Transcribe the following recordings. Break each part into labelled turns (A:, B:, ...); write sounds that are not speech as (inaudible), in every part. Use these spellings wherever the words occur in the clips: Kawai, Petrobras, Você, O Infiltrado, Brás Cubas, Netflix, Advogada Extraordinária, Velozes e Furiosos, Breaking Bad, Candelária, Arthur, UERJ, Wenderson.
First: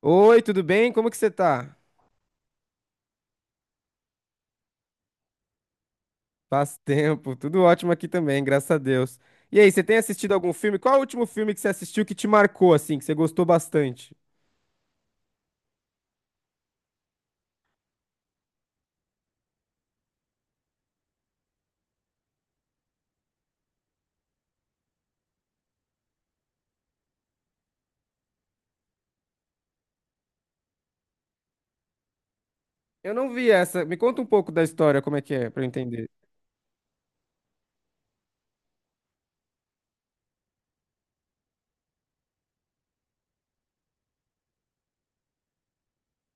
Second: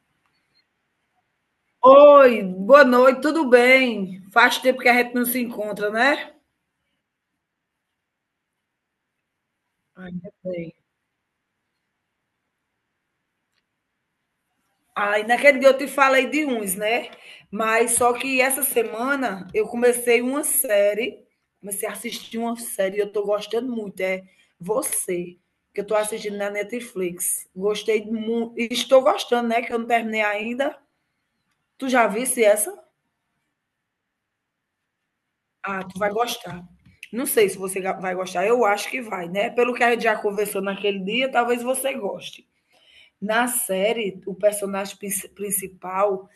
A: Oi, tudo bem? Como que você tá?
B: Oi, boa noite, tudo bem? Faz tempo que a gente não se encontra, né?
A: Faz tempo, tudo ótimo aqui também, graças a Deus. E aí, você tem
B: Ainda
A: assistido algum
B: bem.
A: filme? Qual é o último filme que você assistiu que te marcou, assim, que você gostou bastante?
B: Ai, naquele dia eu te falei de uns, né? Mas só que essa semana eu comecei uma série, comecei a assistir uma série, e eu tô gostando muito, é Você, que eu tô assistindo na Netflix. Gostei muito, estou gostando, né? Que eu não terminei ainda. Tu já visse essa?
A: Eu não vi essa. Me conta um pouco da história, como é que é, pra eu
B: Ah, tu
A: entender.
B: vai gostar. Não sei se você vai gostar. Eu acho que vai, né? Pelo que a gente já conversou naquele dia, talvez você goste. Na série, o personagem principal,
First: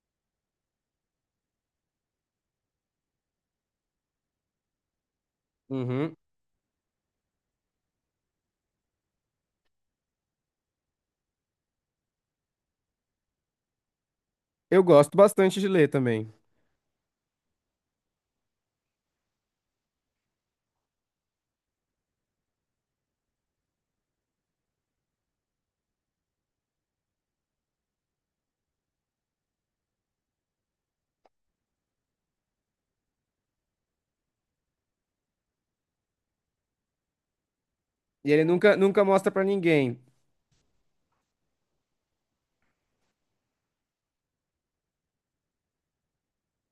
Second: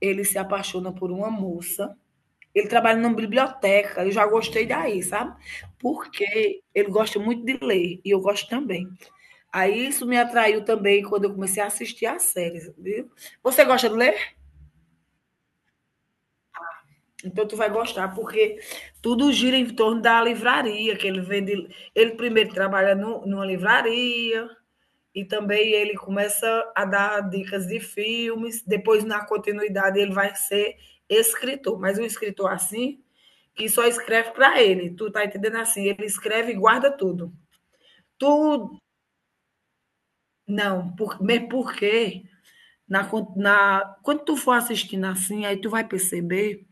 B: ele se apaixona por uma moça. Ele trabalha numa biblioteca. Eu já gostei daí, sabe?
A: Uhum.
B: Porque ele gosta muito de ler e eu gosto também. Aí isso me atraiu também quando eu comecei a assistir as séries, viu? Você gosta de ler?
A: Eu gosto bastante de ler também.
B: Então tu vai gostar, porque tudo gira em torno da livraria, que ele vende. Ele primeiro trabalha no numa livraria e também ele começa a dar dicas de filmes. Depois, na continuidade, ele vai ser escritor, mas um escritor assim que só escreve para ele. Tu tá entendendo assim? Ele escreve e guarda tudo.
A: E ele nunca,
B: Tu
A: nunca mostra pra ninguém.
B: não, por, mesmo porque na, quando tu for assistindo assim, aí tu vai perceber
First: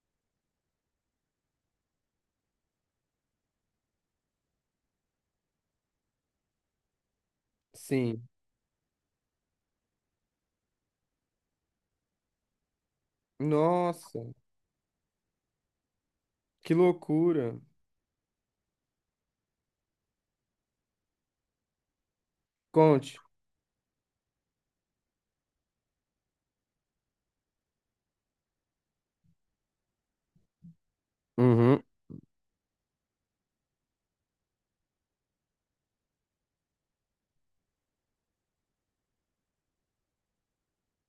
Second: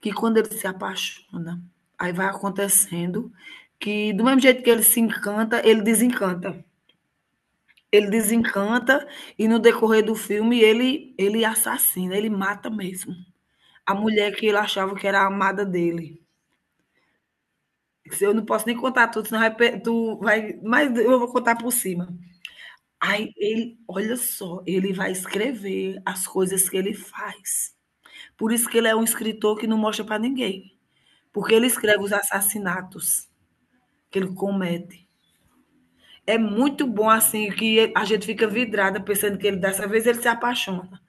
B: que quando ele se apaixona, aí vai acontecendo que, do mesmo jeito que ele se encanta, ele desencanta. Ele
A: Sim.
B: desencanta e no decorrer do filme ele assassina, ele mata mesmo. A
A: Nossa,
B: mulher que ele achava que era a amada dele.
A: que loucura.
B: Se eu não posso nem contar tudo, senão vai, tu vai, mas eu vou contar por cima.
A: Conte.
B: Aí ele, olha só, ele vai escrever as coisas que ele faz. Por isso que ele é um escritor que não mostra para ninguém, porque ele
A: Uhum.
B: escreve os assassinatos que ele comete. É muito bom, assim, que a gente fica vidrada pensando que ele, dessa vez, ele se apaixona.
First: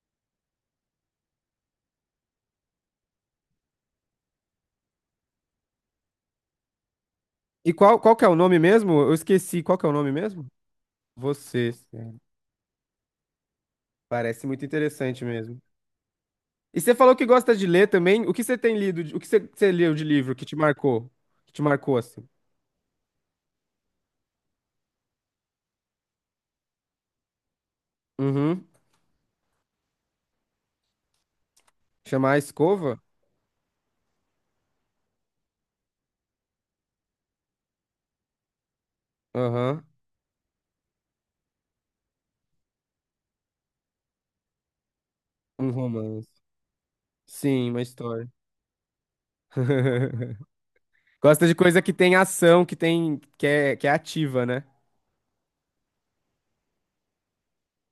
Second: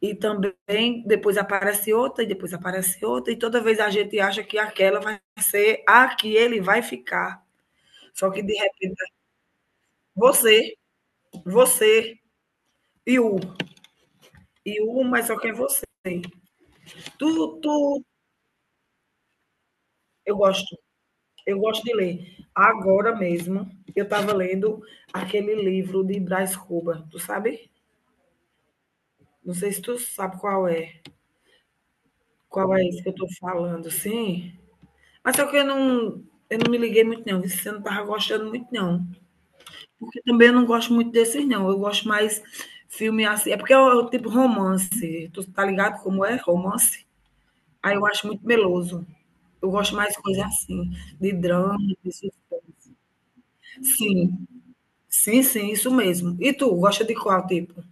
B: E também, depois aparece outra, e depois aparece outra, e toda vez a gente acha que aquela vai ser a que ele vai ficar.
A: E qual que é
B: Só
A: o
B: que, de
A: nome mesmo?
B: repente,
A: Eu esqueci. Qual que é o nome mesmo?
B: você,
A: Você.
B: você e o,
A: Parece muito interessante
B: mas só que é
A: mesmo.
B: você.
A: E você falou que
B: Tu,
A: gosta de
B: tu,
A: ler também. O que você tem lido? O que você leu de livro
B: eu
A: que te
B: gosto,
A: marcou? Que
B: eu
A: te
B: gosto de
A: marcou assim?
B: ler. Agora mesmo, eu estava lendo aquele livro de Brás Cuba, tu sabe?
A: Uhum.
B: Não sei se tu sabe qual é.
A: Chamar a
B: Qual é
A: escova?
B: esse que eu tô falando, sim? Mas só que eu não me liguei muito não, viu, eu não estava gostando muito não,
A: Aham.
B: porque também eu não gosto muito desses não, eu gosto mais filme assim é porque é o tipo romance, tu tá
A: Um
B: ligado como
A: romance.
B: é romance?
A: Sim, uma
B: Aí eu acho
A: história.
B: muito meloso. Eu gosto mais de
A: (laughs)
B: coisa assim, de
A: Gosta de
B: drama,
A: coisa que
B: de
A: tem ação, que
B: suspense.
A: tem, que é, que é ativa,
B: Sim.
A: né?
B: Sim, sim, isso mesmo. E tu, gosta de qual tipo?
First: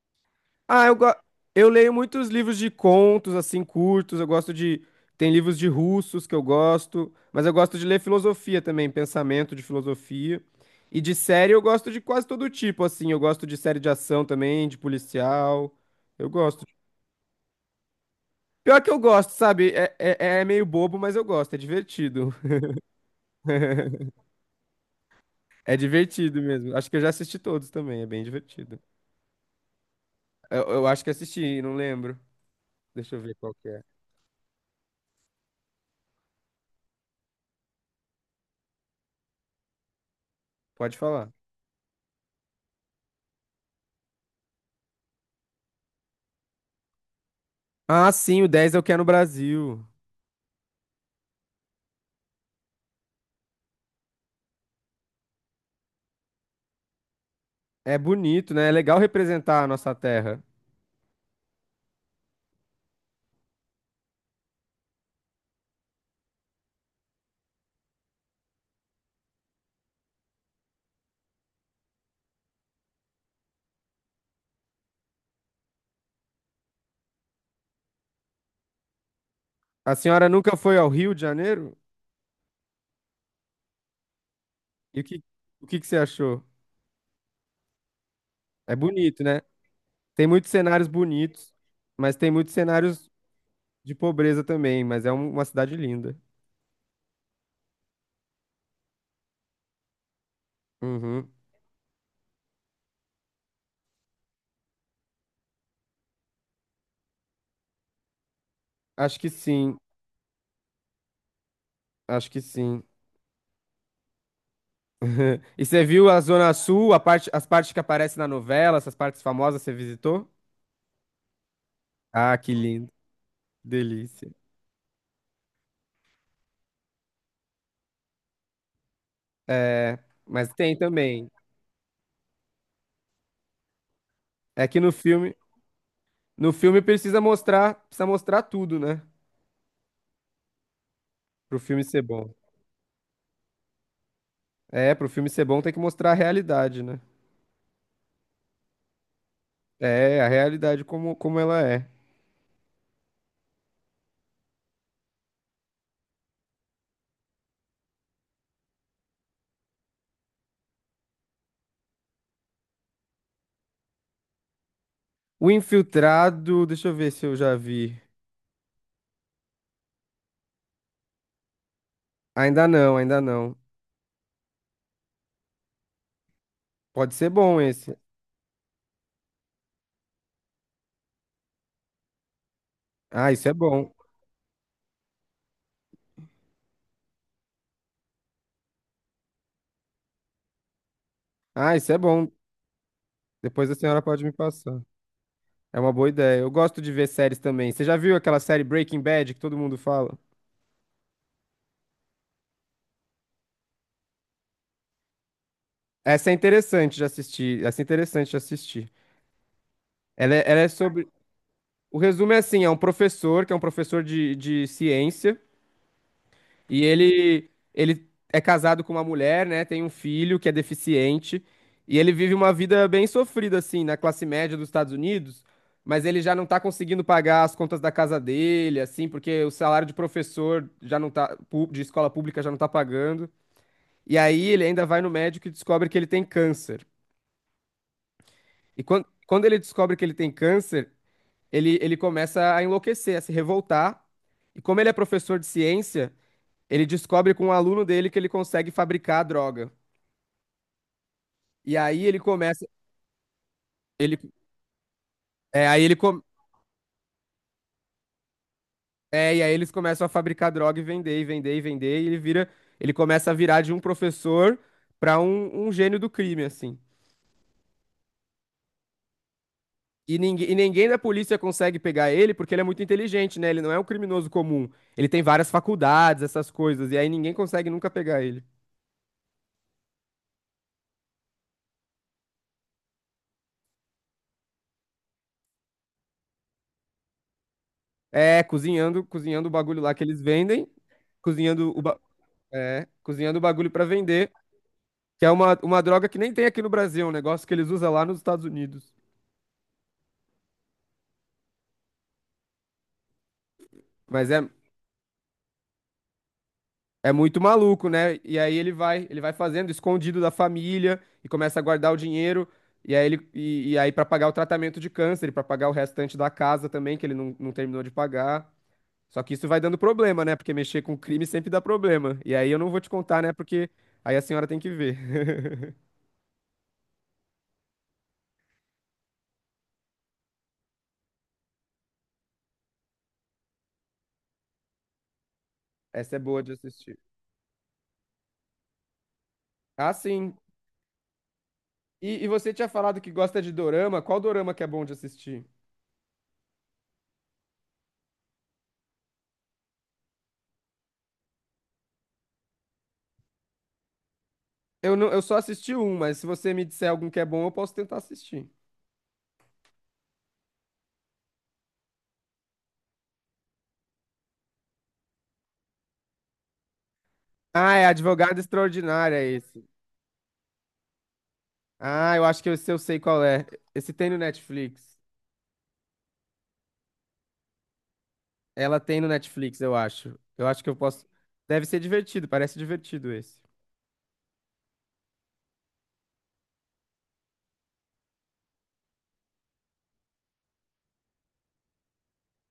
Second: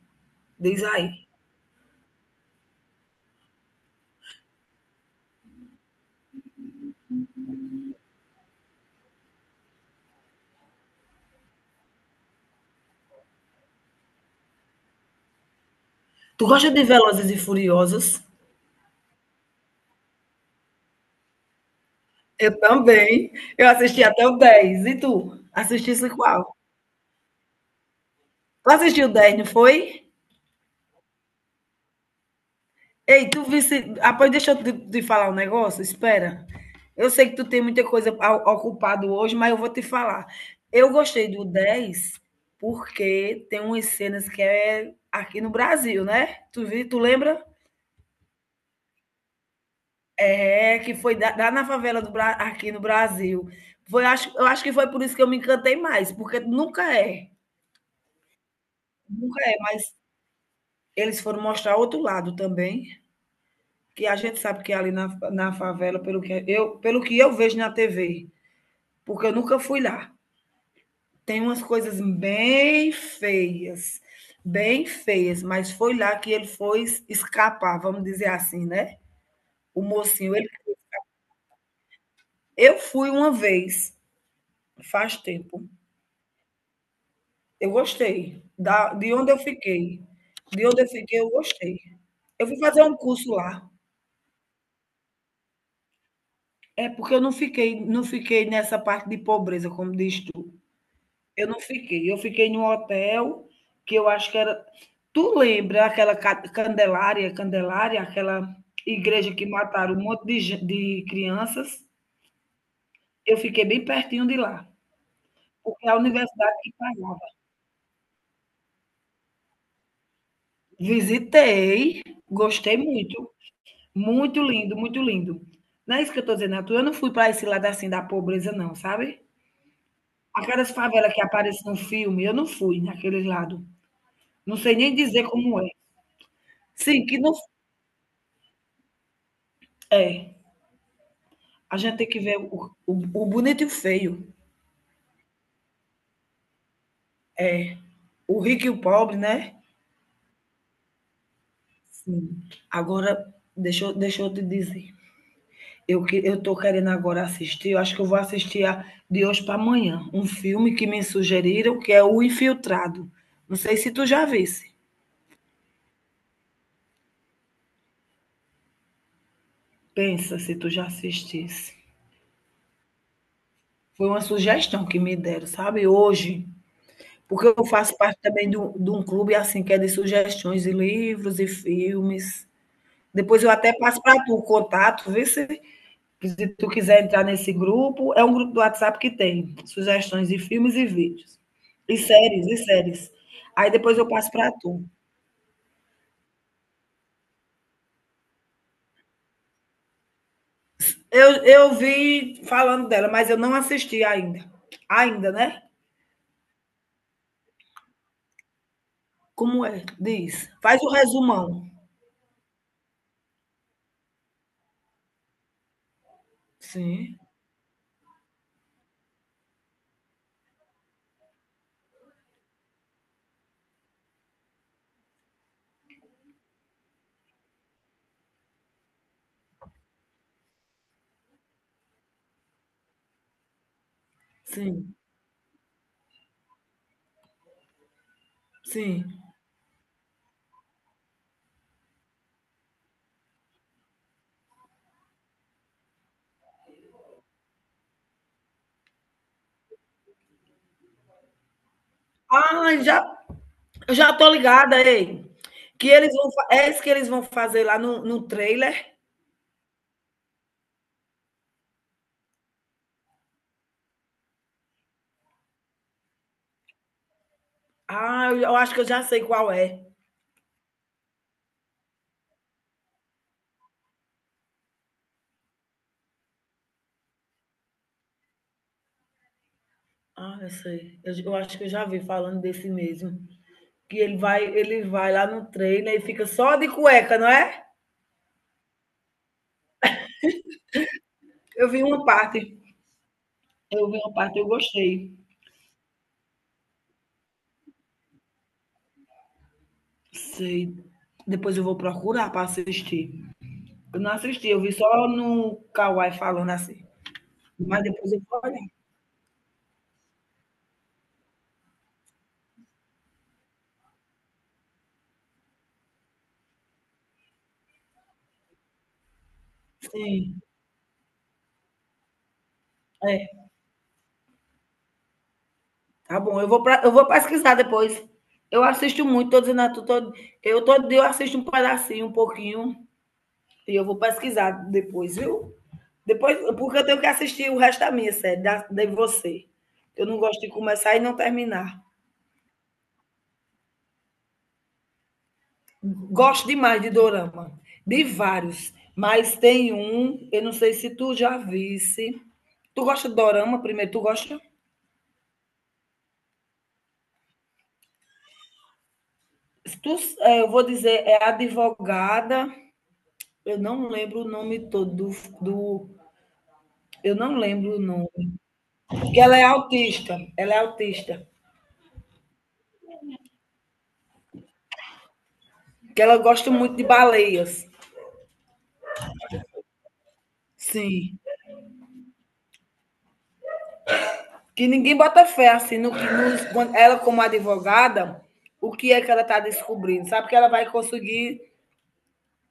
B: Diz
A: Ah, eu, go...
B: aí.
A: eu leio muitos livros de contos, assim, curtos. Eu gosto de. Tem livros de russos que eu gosto, mas eu gosto de ler filosofia também, pensamento de filosofia. E de série eu gosto de quase todo tipo, assim. Eu gosto de série de ação também, de policial. Eu
B: Tu
A: gosto.
B: gosta de Velozes e Furiosos?
A: Pior que eu gosto, sabe? É meio bobo, mas eu gosto, é divertido.
B: Eu também. Eu assisti
A: (laughs)
B: até o 10. E tu?
A: É
B: Assistisse
A: divertido
B: qual?
A: mesmo. Acho que eu já assisti todos também, é bem
B: Tu
A: divertido.
B: assistiu o dez, não foi?
A: Eu acho que assisti, não lembro. Deixa eu
B: Ei,
A: ver
B: tu
A: qual que é.
B: visse. Após, deixa eu te falar um negócio. Espera. Eu sei que tu tem muita coisa ocupado hoje, mas eu vou te falar. Eu
A: Pode
B: gostei
A: falar.
B: do 10 porque tem umas cenas que é aqui no Brasil, né? Tu vi, tu lembra?
A: Ah, sim, o 10 eu quero no Brasil.
B: É que foi lá na favela do aqui no Brasil. Foi, acho, eu acho que foi por isso que eu me encantei mais, porque nunca é.
A: É bonito, né? É legal
B: Nunca é,
A: representar a
B: mas
A: nossa terra.
B: eles foram mostrar outro lado também, que a gente sabe que é ali na favela, pelo que pelo que eu vejo na TV, porque eu nunca fui lá, tem umas coisas bem feias, mas foi lá que ele foi escapar, vamos dizer assim, né? O
A: A senhora
B: mocinho, ele,
A: nunca foi ao Rio de Janeiro?
B: eu fui uma vez,
A: E o
B: faz
A: que,
B: tempo.
A: o que que você achou?
B: Eu gostei
A: É
B: de
A: bonito,
B: onde eu
A: né?
B: fiquei.
A: Tem muitos
B: De onde
A: cenários
B: eu fiquei, eu
A: bonitos,
B: gostei.
A: mas tem
B: Eu
A: muitos
B: fui fazer um
A: cenários
B: curso lá.
A: de pobreza também, mas é uma cidade linda.
B: É porque eu não fiquei nessa parte de pobreza, como diz tu.
A: Uhum.
B: Eu não fiquei, eu fiquei num hotel que eu acho que era tu lembra aquela Candelária, aquela
A: Acho que
B: igreja que
A: sim,
B: mataram um monte de, de crianças?
A: acho que sim.
B: Eu fiquei bem pertinho de lá,
A: (laughs) E você
B: porque é a
A: viu a Zona
B: universidade que
A: Sul,
B: pagava.
A: as partes que aparecem na novela, essas partes famosas, você visitou?
B: Visitei,
A: Ah, que
B: gostei
A: lindo,
B: muito,
A: delícia.
B: muito lindo, muito lindo. Não é isso que eu estou dizendo, Arthur. Eu não fui para esse lado assim da pobreza, não, sabe?
A: É,
B: A
A: mas
B: cada
A: tem
B: favela que
A: também.
B: aparece no filme, eu não fui naquele lado. Não
A: É
B: sei
A: que no
B: nem dizer
A: filme
B: como é.
A: No filme
B: Sim, que não
A: precisa mostrar tudo, né?
B: é.
A: Pro
B: A
A: filme
B: gente
A: ser
B: tem que
A: bom.
B: ver o bonito e o feio.
A: É, pro filme ser bom tem que mostrar a realidade, né?
B: É. O rico e o pobre, né?
A: É, a realidade como ela é.
B: Sim. Agora, deixa, deixa eu te dizer. Eu, eu tô querendo agora assistir, eu acho que eu vou assistir de hoje para amanhã, um filme que me sugeriram, que é O Infiltrado. Não sei se tu já visse.
A: O Infiltrado, deixa eu ver se eu já vi.
B: Pensa se tu já assistisse.
A: Ainda não, ainda não.
B: Foi uma sugestão que me deram, sabe? Hoje.
A: Pode ser
B: Porque
A: bom
B: eu faço
A: esse.
B: parte também de de um clube assim que é de sugestões de livros e filmes.
A: Ah,
B: Depois
A: isso
B: eu
A: é
B: até
A: bom.
B: passo para tu o contato, vê se, se tu quiser entrar nesse grupo. É um grupo do WhatsApp que tem sugestões de filmes e vídeos.
A: Ah, isso
B: E
A: é bom.
B: séries, e séries. Aí
A: Depois a
B: depois
A: senhora
B: eu
A: pode
B: passo
A: me
B: para
A: passar.
B: tu.
A: É uma boa ideia. Eu gosto de ver séries também. Você já viu aquela série Breaking Bad que todo mundo fala?
B: Eu vi falando dela, mas eu não assisti ainda. Ainda, né?
A: Essa é interessante de assistir. Essa é interessante de assistir.
B: Como é?
A: Ela é,
B: Diz.
A: ela é
B: Faz o
A: sobre.
B: resumão.
A: O resumo é assim, é um professor, que é um professor de ciência, e
B: Sim,
A: ele é casado com uma mulher, né? Tem um filho que é deficiente, e ele vive uma vida bem sofrida, assim, na classe média dos Estados Unidos, mas ele já não tá conseguindo pagar as contas da casa dele, assim, porque o salário de professor já não tá, de escola pública já não tá pagando. E aí ele ainda
B: sim,
A: vai no médico e descobre que ele tem câncer. E
B: sim.
A: quando ele descobre que ele tem câncer, ele começa a enlouquecer, a se revoltar. E como ele é professor de ciência, ele descobre com um aluno dele que ele consegue fabricar a droga. E aí ele começa,
B: Ah, já eu já
A: ele,
B: tô ligada, ei.
A: é, aí
B: Que
A: ele
B: eles
A: com-
B: vão, é isso que eles vão fazer lá no trailer?
A: é, e aí eles começam a fabricar droga e vender, e vender, e vender, e ele vira, ele começa a virar de um professor para um gênio do crime, assim.
B: Ah, eu acho que eu já sei qual é.
A: E ninguém da polícia consegue pegar ele porque ele é muito inteligente, né? Ele não é um criminoso comum. Ele tem várias faculdades, essas coisas, e aí ninguém consegue nunca pegar ele.
B: Ah, eu sei. Eu acho que eu já vi falando desse mesmo. Que ele vai lá no trailer e fica só de cueca, não é?
A: É, cozinhando o bagulho lá que eles vendem,
B: Eu
A: cozinhando
B: vi uma parte.
A: cozinhando o bagulho pra
B: Eu vi uma
A: vender,
B: parte, eu gostei.
A: que é uma droga que nem tem aqui no Brasil, é um negócio que eles usam lá nos Estados Unidos.
B: Sei. Depois eu vou procurar para assistir. Eu não
A: Mas é,
B: assisti, eu vi só no Kawai falando assim.
A: é muito
B: Mas
A: maluco,
B: depois
A: né?
B: eu
A: E
B: vou
A: aí
B: olhar.
A: ele vai fazendo escondido da família e começa a guardar o dinheiro. E aí para pagar o tratamento de câncer, para pagar o restante da casa também, que ele não, não terminou de pagar. Só que isso vai dando problema, né?
B: Sim.
A: Porque mexer com crime sempre dá problema. E aí eu não vou te contar, né?
B: É.
A: Porque aí a senhora tem que ver. (laughs)
B: Tá bom, eu vou, pra, eu vou pesquisar depois. Eu assisto muito, tô dizendo a tu, eu todo eu assisto um pedacinho, um pouquinho, e eu vou pesquisar depois, viu?
A: Essa é
B: Depois,
A: boa de
B: porque eu
A: assistir.
B: tenho que assistir o resto da minha série, de você.
A: Ah,
B: Eu não
A: sim.
B: gosto de começar e não terminar.
A: E você tinha falado que gosta de dorama. Qual dorama que é bom de assistir?
B: Gosto demais de dorama, de vários, mas tem um, eu não sei se tu já visse. Tu gosta de dorama primeiro? Tu gosta?
A: Não, eu só assisti um, mas se você me disser algum que é bom, eu posso tentar assistir.
B: Se Tu, eh, eu vou dizer, é advogada. Eu não lembro o nome todo do. Eu não
A: Ah,
B: lembro o
A: é
B: nome.
A: Advogada Extraordinária
B: Porque
A: é
B: ela é
A: esse.
B: autista. Ela é autista.
A: Ah, eu acho que eu, se eu sei qual é. Esse tem no Netflix.
B: Que ela gosta muito de baleias.
A: Ela tem no Netflix, eu acho. Eu acho que eu posso.
B: Sim.
A: Deve ser divertido, parece divertido esse.
B: Que ninguém bota fé, assim, no que ela, como advogada, o que é que ela está descobrindo. Sabe que ela vai conseguir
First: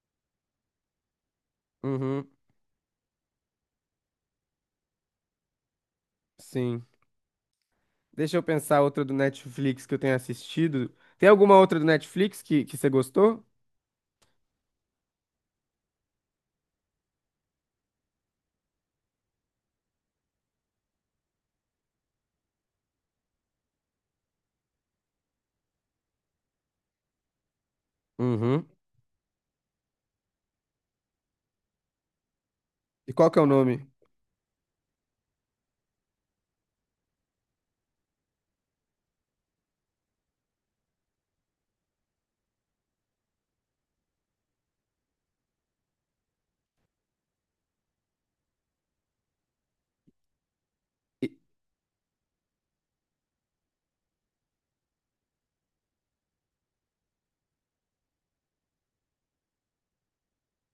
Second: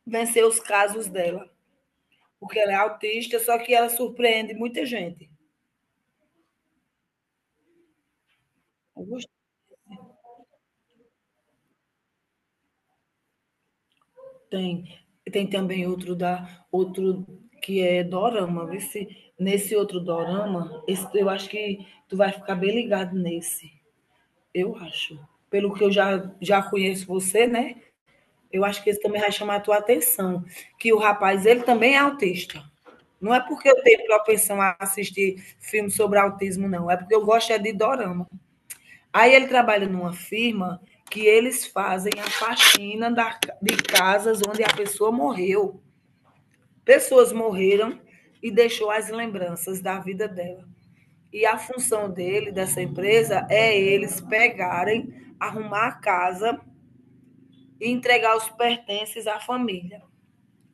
B: vencer os casos dela.
A: Uhum,
B: Porque ela é autista, só que ela surpreende muita gente.
A: sim. Deixa eu pensar outra do
B: Eu
A: Netflix que eu tenha assistido. Tem alguma outra do Netflix que você gostou?
B: tem. Tem também outro da outro que é dorama, vê se nesse outro dorama, eu acho que tu vai ficar bem ligado nesse. Eu acho. Pelo que eu já conheço você, né? Eu
A: Uhum.
B: acho que esse também vai chamar a tua atenção, que o rapaz, ele também é autista.
A: E qual
B: Não
A: que
B: é
A: é o
B: porque
A: nome?
B: eu tenho propensão a assistir filmes sobre autismo, não. É porque eu gosto é de dorama. Aí ele trabalha numa firma que eles fazem a faxina de casas onde a pessoa morreu. Pessoas morreram e deixou as lembranças da vida dela. E a função dele, dessa empresa, é eles pegarem, arrumar a casa e entregar os pertences à família.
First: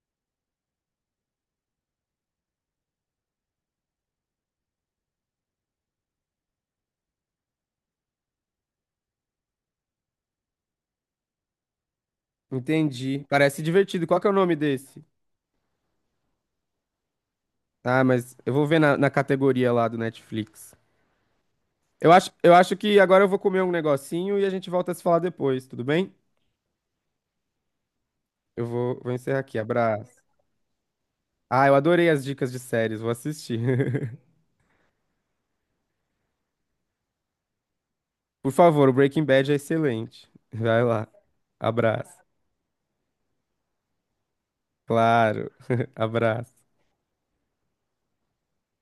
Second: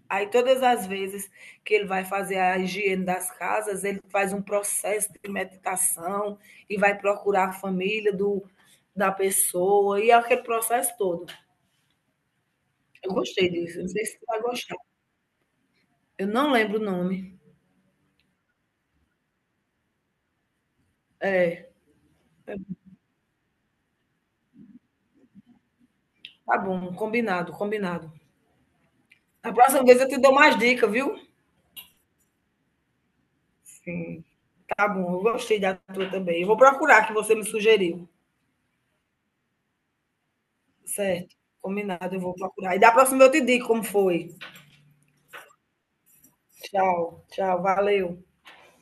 B: Aí, todas as vezes que ele vai fazer a higiene das casas, ele faz um processo de meditação e vai procurar a família da pessoa e é aquele processo todo. Eu
A: Entendi.
B: gostei
A: Parece
B: disso, não sei
A: divertido. Qual
B: se você
A: que é o
B: vai
A: nome
B: gostar.
A: desse?
B: Eu não lembro o nome.
A: Ah, mas eu vou ver na categoria lá do Netflix.
B: É,
A: Eu acho que agora eu vou comer um negocinho e a gente volta a se falar depois, tudo bem?
B: tá bom, combinado, combinado.
A: Vou encerrar
B: A
A: aqui.
B: próxima vez eu te
A: Abraço.
B: dou mais dicas, viu?
A: Ah, eu adorei as dicas de séries, vou assistir.
B: Sim.
A: (laughs)
B: Tá bom, eu gostei da tua também. Eu vou procurar que você me sugeriu.
A: Por favor, o Breaking Bad é excelente. Vai lá.
B: Certo. Combinado,
A: Abraço.
B: eu vou procurar. E da próxima eu te digo como foi.
A: Claro. (laughs) Abraço.
B: Tchau, tchau, valeu.